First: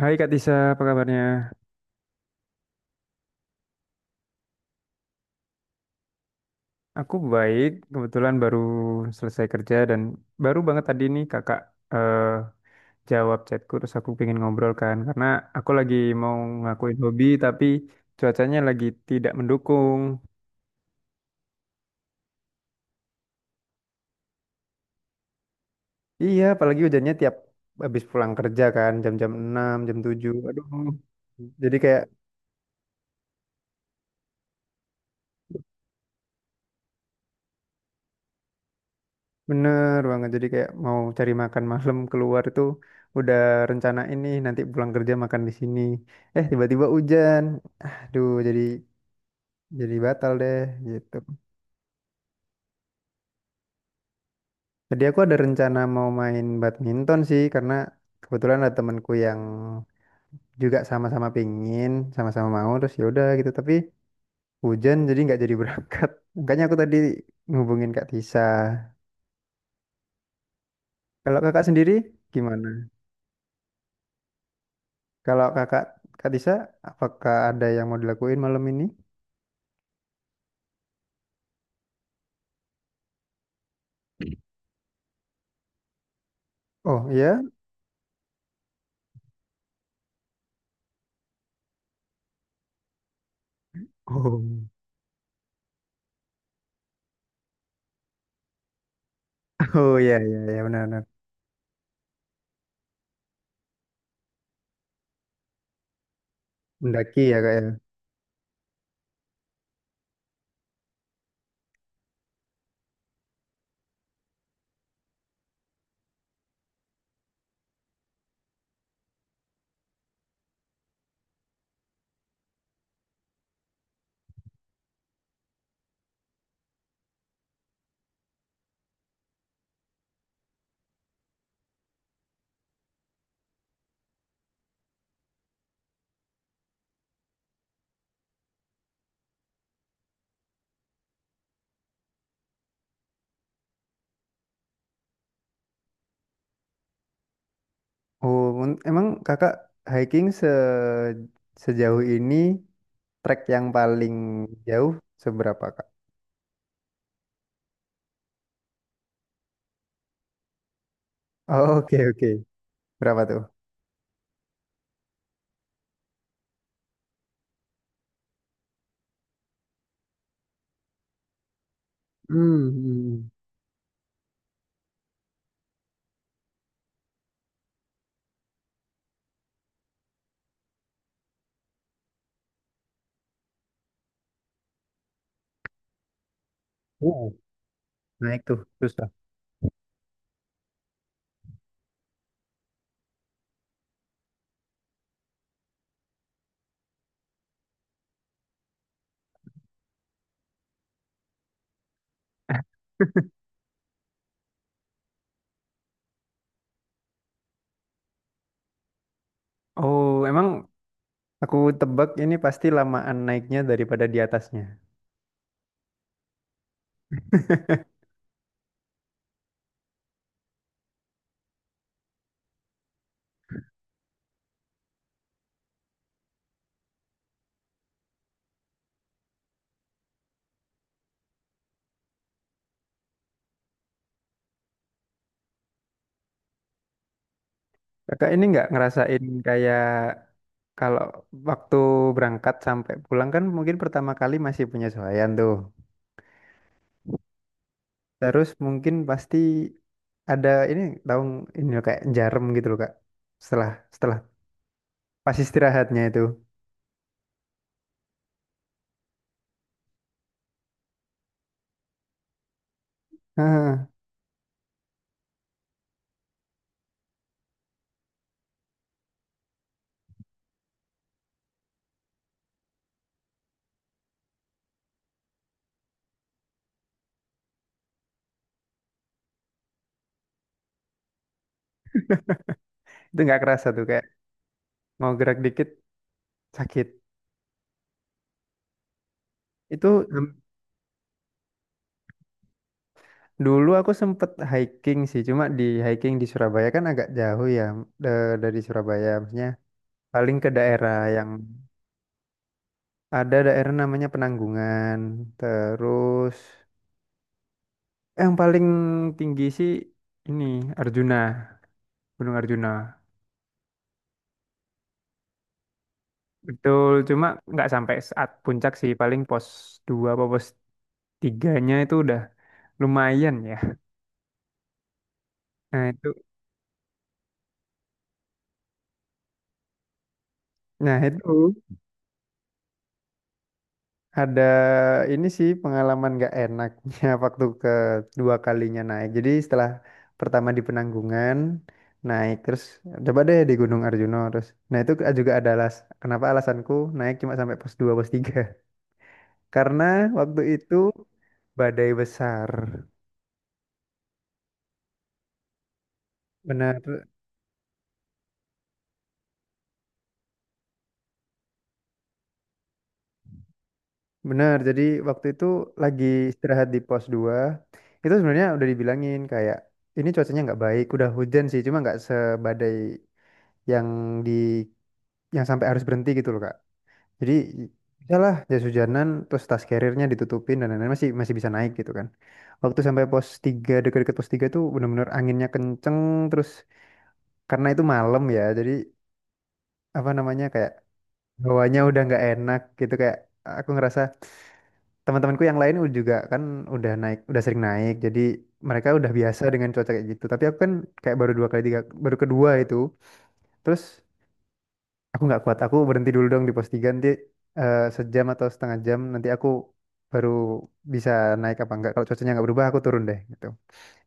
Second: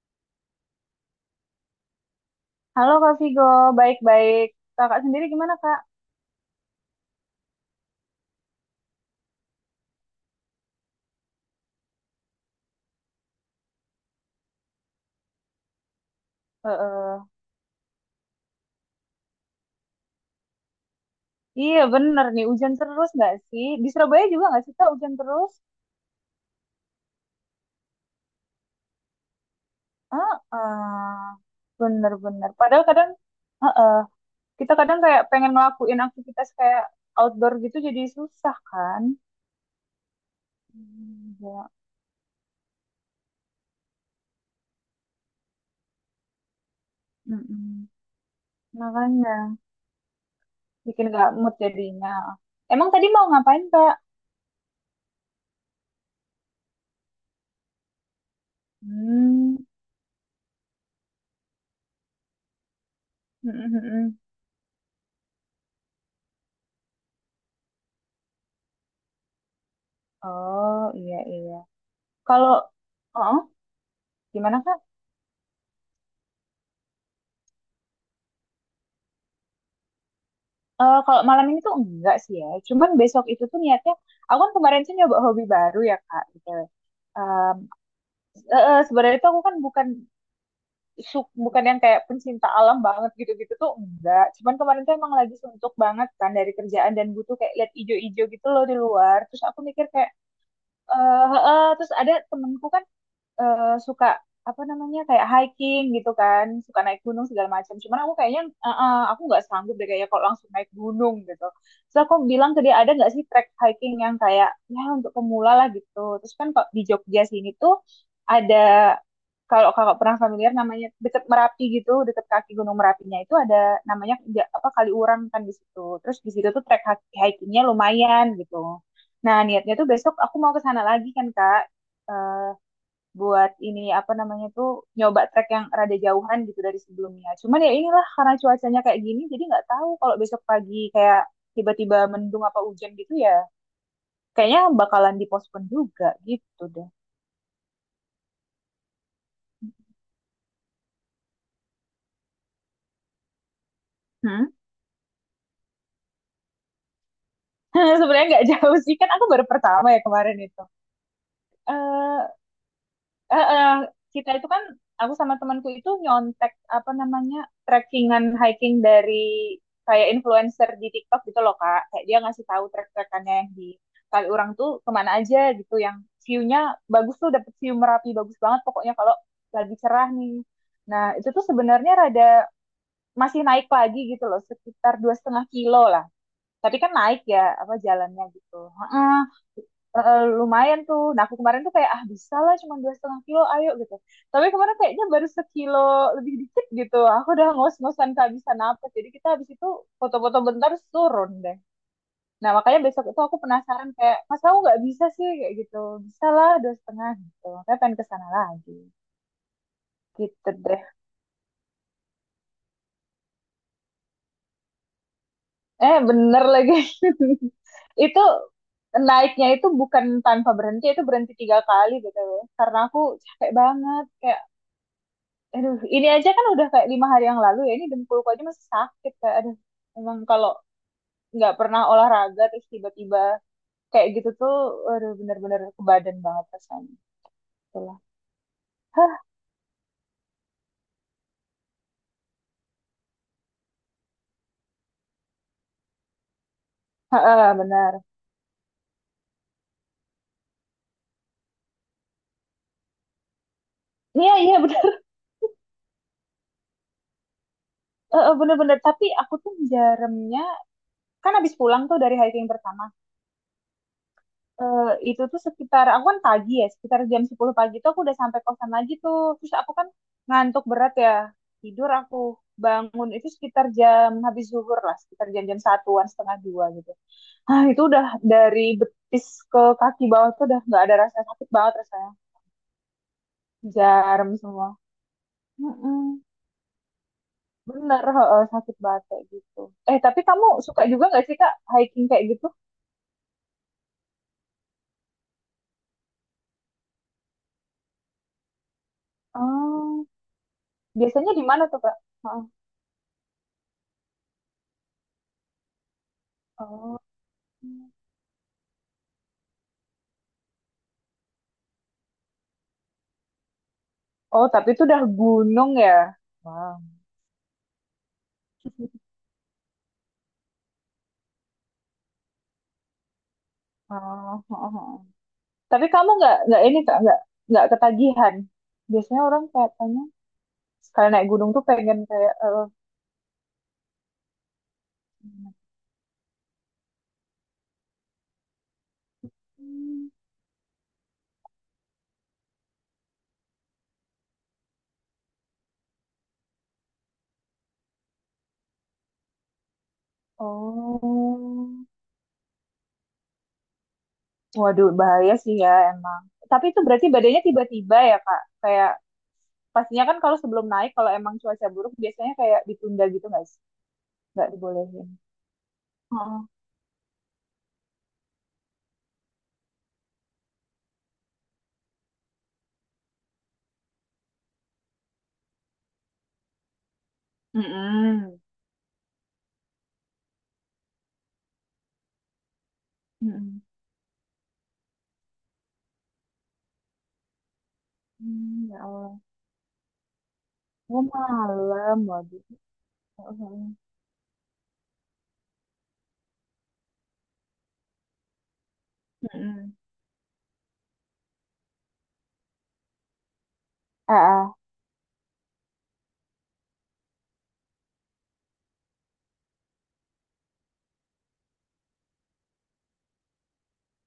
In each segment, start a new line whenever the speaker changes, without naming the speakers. Hai Kak Tisa, apa kabarnya?
Halo Kak Vigo, baik-baik. Kakak sendiri gimana Kak?
Aku baik, kebetulan baru selesai kerja dan baru banget tadi nih kakak eh, jawab chatku, terus aku pengen ngobrol kan, karena aku lagi mau
Eh,
ngakuin hobi
eh.
tapi cuacanya lagi tidak mendukung.
Iya bener nih, hujan terus nggak sih? Di Surabaya juga nggak sih Kak hujan terus?
Iya, apalagi hujannya tiap habis pulang kerja kan jam-jam 6, jam 7.
Ah,
Aduh.
ah.
Jadi kayak,
Bener-bener. Padahal kadang, eh, eh, kita kadang kayak pengen ngelakuin aktivitas kayak outdoor gitu jadi susah kan?
bener banget, jadi kayak mau cari
Hmm.
makan
Ya.
malam keluar itu udah rencana ini nanti pulang kerja makan di sini. Eh, tiba-tiba hujan.
Mm-mm.
Aduh, jadi
Makanya
jadi batal deh
bikin
gitu.
nggak mood jadinya. Emang tadi mau ngapain Kak?
Jadi aku ada rencana mau main badminton sih, karena kebetulan ada temanku yang
Hmm.
juga sama-sama pingin, sama-sama mau, terus ya udah gitu. Tapi
Mm-mm-mm.
hujan jadi nggak jadi berangkat. Makanya aku tadi ngubungin Kak Tisa.
Oh, iya,
Kalau
iya.
kakak sendiri
Kalau,
gimana?
oh gimana Kak?
Kalau kakak Kak Tisa, apakah ada yang mau dilakuin malam ini?
Kalau malam ini tuh enggak sih ya. Cuman besok itu tuh niatnya, aku kan kemarin sih nyoba hobi baru ya Kak. Gitu.
Oh iya?
Em, sebenarnya tuh aku kan bukan bukan yang kayak pencinta alam banget gitu-gitu tuh enggak. Cuman
Oh.
kemarin tuh emang lagi suntuk banget kan dari kerjaan dan butuh kayak lihat ijo-ijo gitu loh di luar. Terus aku mikir
Oh,
kayak,
iya iya iya, benar-benar.
terus ada temenku kan suka apa namanya kayak hiking gitu kan, suka naik
Mendaki
gunung
ya
segala
kak
macam.
ya.
Cuman aku kayaknya aku nggak sanggup deh kayaknya kalau langsung naik gunung gitu. Terus aku bilang ke dia ada nggak sih trek hiking yang kayak ya untuk pemula lah gitu. Terus kan kok di Jogja sini tuh ada kalau kakak pernah familiar namanya deket Merapi gitu, deket kaki Gunung Merapinya itu ada namanya apa kali Urang kan di situ. Terus di situ tuh trek hikingnya lumayan gitu. Nah niatnya tuh besok aku mau ke sana lagi kan kak. Eh, buat ini apa namanya tuh nyoba trek yang rada jauhan gitu dari sebelumnya. Cuman ya inilah karena cuacanya kayak gini jadi nggak tahu kalau besok pagi kayak tiba-tiba mendung apa hujan gitu ya kayaknya bakalan dipospon juga gitu deh.
Oh, emang kakak hiking sejauh ini, trek yang paling
Hmm?
jauh seberapa kak?
Sebenarnya nggak jauh sih kan aku baru pertama ya kemarin itu.
Oh, oke
Eh
oke, berapa tuh?
eh, eh, kita itu kan aku sama temanku itu nyontek apa namanya trekkingan hiking dari kayak influencer di TikTok gitu loh Kak. Kayak dia ngasih tahu
Hmm, hmm, hmm.
trek-trekannya yang di Kaliurang tuh kemana aja gitu yang view-nya bagus tuh dapet view Merapi bagus banget pokoknya kalau lagi cerah nih. Nah, itu tuh sebenarnya rada masih naik lagi gitu loh, sekitar 2,5 kilo lah. Tapi kan naik
Wow,
ya apa jalannya
naik
gitu.
tuh susah.
Heeh. Lumayan tuh. Nah aku kemarin tuh kayak ah bisa lah cuma 2,5 kilo ayo gitu. Tapi kemarin kayaknya baru 1 kilo lebih dikit gitu. Aku udah ngos-ngosan kehabisan napas. Jadi kita habis itu foto-foto bentar terus turun deh. Nah makanya besok itu aku penasaran kayak mas kamu nggak bisa sih kayak gitu. Bisa lah 2,5 gitu. Makanya pengen ke sana lagi.
Oh, emang
Gitu deh.
aku tebak ini pasti lamaan naiknya daripada di atasnya.
Eh bener lagi. itu naiknya itu bukan tanpa berhenti itu berhenti 3 kali gitu loh. Karena aku capek banget kayak aduh, ini aja kan udah kayak 5 hari yang lalu ya. Ini dengkulku aja masih sakit. Kayak, aduh, emang kalau nggak pernah olahraga terus tiba-tiba kayak gitu tuh, aduh bener-bener ke badan banget rasanya. Itulah.
Kakak ini nggak
Hah.
ngerasain kayak, kalau waktu berangkat sampai pulang kan mungkin pertama kali masih penyesuaian tuh?
Heeh, benar.
Terus mungkin pasti ada ini, tahu ini loh, kayak jarum gitu loh kak, setelah setelah
Iya, iya benar.
pas istirahatnya itu.
Heeh. Bener-bener. Tapi aku tuh jarumnya, kan abis pulang tuh dari hiking pertama.
Heeh,
eh, itu tuh sekitar aku kan pagi ya sekitar jam 10 pagi tuh aku udah sampai kosan lagi tuh terus aku kan ngantuk berat ya tidur aku bangun itu sekitar jam habis zuhur lah sekitar jam-jam satuan setengah 2 gitu ah itu udah dari betis ke kaki bawah tuh udah nggak ada rasa sakit banget rasanya
itu nggak kerasa tuh kayak
jarum semua.
mau gerak dikit
Mm-mm.
sakit
Bener heeh, sakit banget kayak gitu.
itu.
Eh tapi
Hem,
kamu suka juga nggak sih kak hiking kayak gitu
dulu aku sempet hiking sih, cuma di hiking di Surabaya kan agak jauh ya, dari Surabaya maksudnya.
oh
Paling ke daerah yang
biasanya di mana tuh kak. Heeh.
ada, daerah namanya Penanggungan. Terus
Oh.
yang paling tinggi sih ini Arjuna, Gunung Arjuna.
Oh, tapi itu udah gunung ya. Wow.
Betul, cuma nggak sampai saat puncak sih, paling pos 2 apa pos tiganya itu udah lumayan ya.
Oh, oh, oh, oh. Tapi
Nah
kamu
itu,
nggak ini kak nggak ketagihan. Biasanya orang katanya
nah
sekali naik gunung
itu
tuh pengen kayak eh,
ada ini sih, pengalaman nggak enaknya waktu kedua kalinya naik. Jadi setelah
hmm,
pertama di Penanggungan naik, terus coba deh di Gunung Arjuna. Terus, nah itu juga ada kenapa alasanku naik cuma sampai pos 2 pos tiga. Karena waktu itu
oh,
badai besar.
waduh bahaya sih ya emang. Tapi
Benar.
itu berarti badannya tiba-tiba ya kak. Kayak pastinya kan kalau sebelum naik kalau emang cuaca buruk biasanya kayak ditunda gitu nggak sih? Nggak
Benar, jadi
dibolehin.
waktu itu lagi
Oh.
istirahat di pos dua, itu sebenarnya udah dibilangin kayak, ini cuacanya nggak baik, udah hujan sih, cuma nggak sebadai yang di yang sampai harus berhenti gitu loh Kak. Jadi udahlah
Mm-mm.
jas hujanan, terus tas carrier-nya ditutupin dan lain-lain, masih masih bisa naik gitu kan. Waktu sampai pos
Mm-mm.
tiga, dekat-dekat pos 3 tuh bener-bener anginnya kenceng. Terus karena itu malam ya,
Hmm,
jadi
ya Allah.
apa namanya kayak
Oh,
bawahnya
malam,
udah nggak
waduh.
enak gitu, kayak aku
Mm-mm.
ngerasa teman-temanku yang lain udah juga kan, udah naik udah sering naik, jadi mereka udah biasa dengan
Mm-mm.
cuaca kayak gitu tapi aku kan kayak baru dua kali tiga, baru kedua itu. Terus
Ah, ah.
aku nggak kuat, aku berhenti dulu dong di pos tiga. Nanti sejam atau setengah jam nanti aku baru bisa naik apa enggak, kalau cuacanya nggak berubah aku turun deh gitu.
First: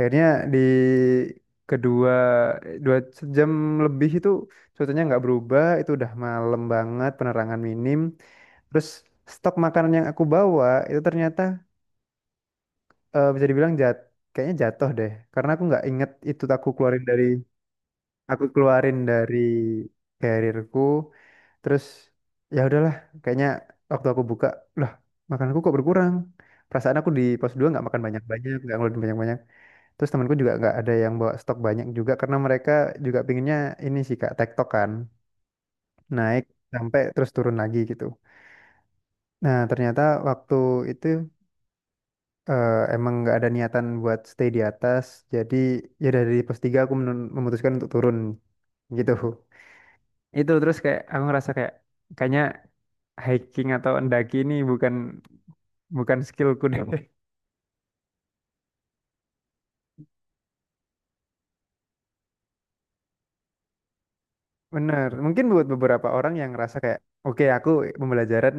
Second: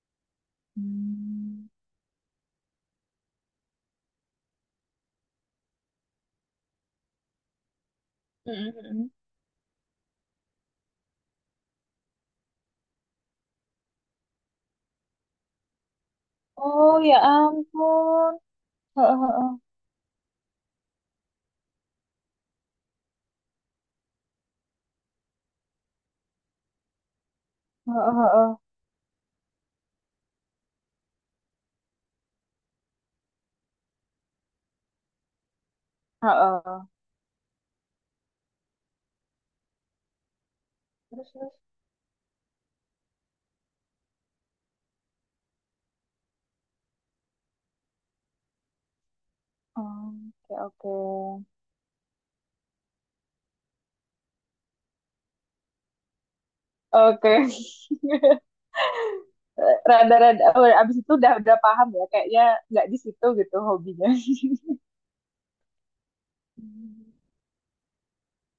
Akhirnya di
Hmm.
kedua 2 jam lebih itu cuacanya nggak berubah, itu udah malam banget, penerangan minim. Terus
Mm-mm.
stok makanan yang aku bawa itu ternyata, bisa dibilang kayaknya jatuh deh, karena aku nggak inget itu,
Ah.
aku
Oh
keluarin
ya
dari
ampun.
aku keluarin
Heeh,
dari
heeh,
karirku. Terus ya udahlah, kayaknya waktu aku buka, lah, makananku kok berkurang? Perasaan aku di pos 2 nggak makan banyak-banyak,
heeh,
nggak ngeluarin banyak-banyak. Terus temanku juga nggak ada yang bawa stok banyak juga, karena mereka juga pinginnya ini sih kak tektok kan,
heeh,
naik
heeh.
sampai terus turun lagi gitu. Nah ternyata waktu itu,
Terus, terus.
emang nggak ada niatan buat stay di atas. Jadi ya dari pos 3 aku memutuskan untuk turun gitu.
Oh.
Itu
Oke,
terus
oke,
kayak aku ngerasa kayak, kayaknya hiking atau mendaki ini bukan bukan skillku deh.
oke. Rada-rada. Oh, abis itu udah paham ya. Kayaknya nggak di situ gitu hobinya.
Bener, mungkin buat beberapa orang yang ngerasa kayak,
Hmm.
oke aku pembelajaran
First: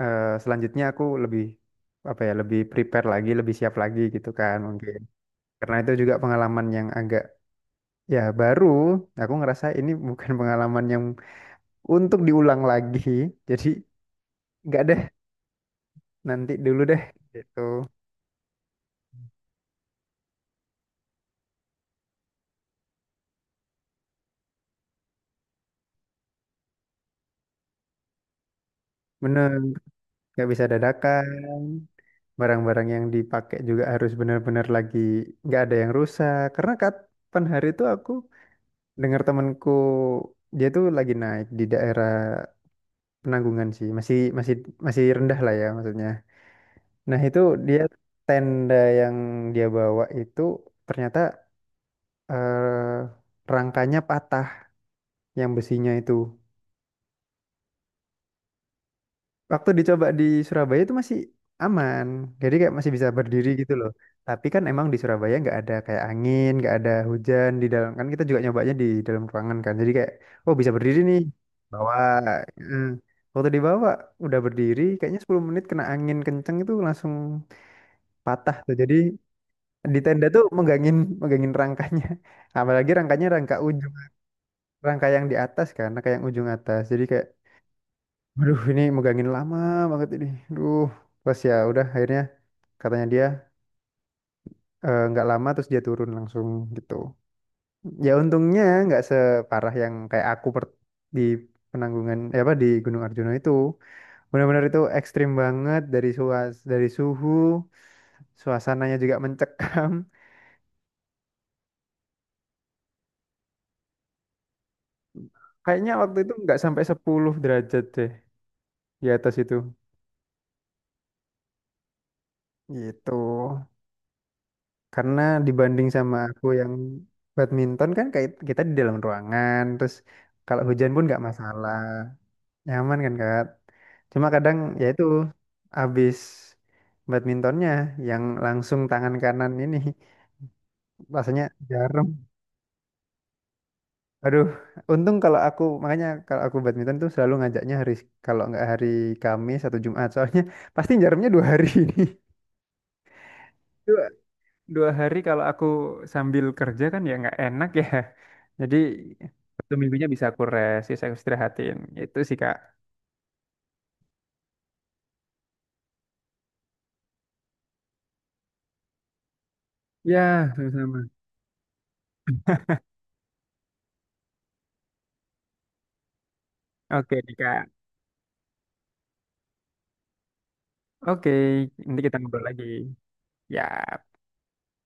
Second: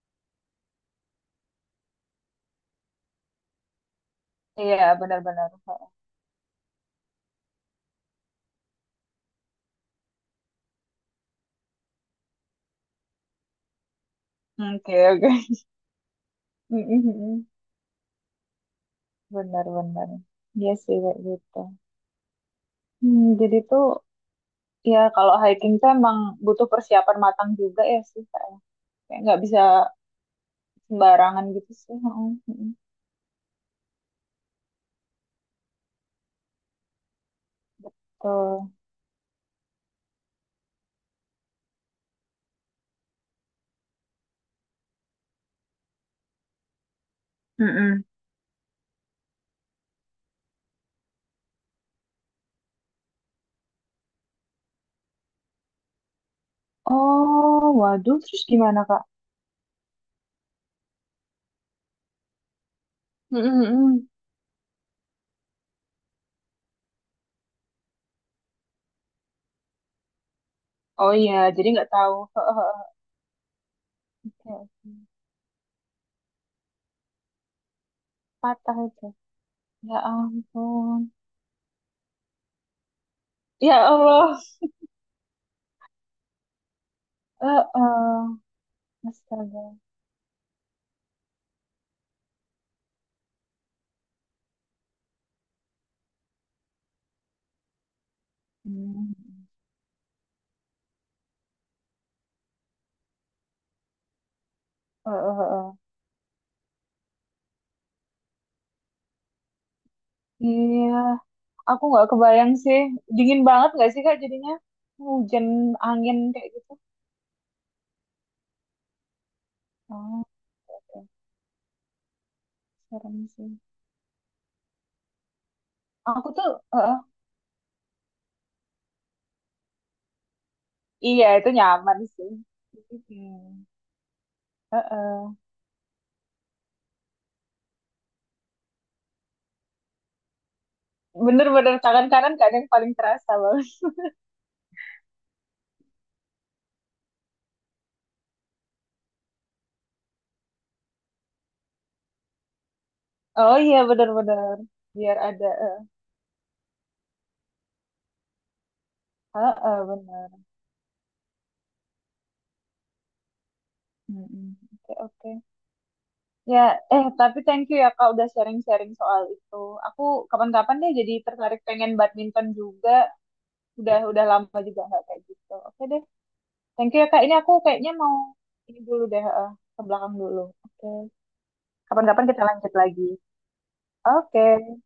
selanjutnya aku lebih, apa ya, lebih prepare lagi, lebih siap lagi gitu kan
Iya
mungkin.
benar-benar.
Karena
Heeh.
itu juga pengalaman yang agak, ya, baru, aku ngerasa ini bukan pengalaman yang untuk diulang lagi. Jadi nggak
Oke,
deh,
oke.
nanti dulu deh
Mm-mm.
gitu.
Benar-benar. Iya sih kayak gitu. Hmm, jadi tuh. Iya, kalau hiking tuh emang butuh persiapan matang juga ya sih kayaknya. Kayak nggak
Bener,
bisa
nggak bisa
sembarangan
dadakan.
gitu sih. Heeh, heeh.
Barang-barang yang dipakai juga harus benar-benar lagi nggak ada yang rusak. Karena kapan hari itu aku
Tuh.
dengar temanku, dia tuh lagi naik di daerah Penanggungan sih, masih masih masih rendah lah ya maksudnya. Nah itu dia,
Mm.
tenda yang dia bawa itu ternyata, rangkanya patah yang besinya itu.
Oh, waduh, terus gimana Kak?
Waktu dicoba di Surabaya itu masih aman, jadi kayak masih bisa berdiri
Heeh,
gitu loh.
heeh.
Tapi kan emang di Surabaya nggak ada kayak angin, nggak ada hujan di dalam kan, kita juga nyobanya di dalam ruangan kan, jadi kayak, oh bisa berdiri
Oh
nih.
iya, jadi nggak
bawa
tahu. Heeh, heeh.
eh, waktu dibawa udah
Oke,
berdiri
oke.
kayaknya 10 menit kena angin kenceng, itu langsung patah tuh.
Patah
Jadi
itu. Ya
di tenda tuh megangin
ampun.
megangin rangkanya. Apalagi rangkanya rangka
Ya
ujung,
Allah.
rangka yang di atas kan, rangka yang ujung atas, jadi kayak,
Heeh.
aduh, ini megangin lama
Astaga.
banget ini. Aduh, pas ya udah akhirnya, katanya dia, nggak lama terus dia turun langsung gitu. Ya untungnya nggak
Hmm.
separah yang kayak aku di Penanggungan, eh, apa di Gunung Arjuna itu. Benar-benar itu
Heeh,
ekstrim
heeh, heeh.
banget, dari suhu, suasananya juga mencekam.
Iya, aku nggak kebayang sih. Dingin banget nggak sih Kak jadinya? Hujan,
Kayaknya
angin
waktu itu
kayak
nggak
gitu.
sampai 10 derajat deh di atas itu.
Oh, oke.
Gitu.
Serem sih.
Karena dibanding sama
Aku
aku
tuh,
yang
heeh.
badminton kan, kayak kita di dalam ruangan, terus kalau hujan pun nggak
Iya itu
masalah,
nyaman sih.
nyaman kan
Iya.
Kak. Cuma kadang ya itu
Heeh.
habis badmintonnya yang langsung tangan kanan ini rasanya
Bener-bener tangan
jarum.
kanan kadang paling terasa banget.
Aduh, untung kalau aku, makanya kalau aku badminton tuh selalu ngajaknya hari, kalau nggak hari Kamis atau Jumat, soalnya pasti jarumnya 2 hari ini.
Oh iya bener-bener.
2 hari
Biar
kalau
ada,
aku
eh,
sambil kerja kan ya nggak enak ya. Jadi satu
heeh
minggunya bisa
bener.
aku rest, bisa aku istirahatin. Itu sih Kak.
Mm-mm. Oke, oke. Ya, eh tapi thank you ya Kak udah sharing-sharing soal itu. Aku
Ya,
kapan-kapan deh
sama-sama.
jadi tertarik pengen badminton juga. Udah lama juga nggak kayak gitu. Oke deh. Thank you ya
Oke
Kak. Ini
nih
aku
Kak.
kayaknya mau ini dulu deh, ke belakang dulu. Oke.
Oke, nanti kita
Kapan-kapan kita
ngobrol lagi.
lanjut lagi.
Ya.
Oke.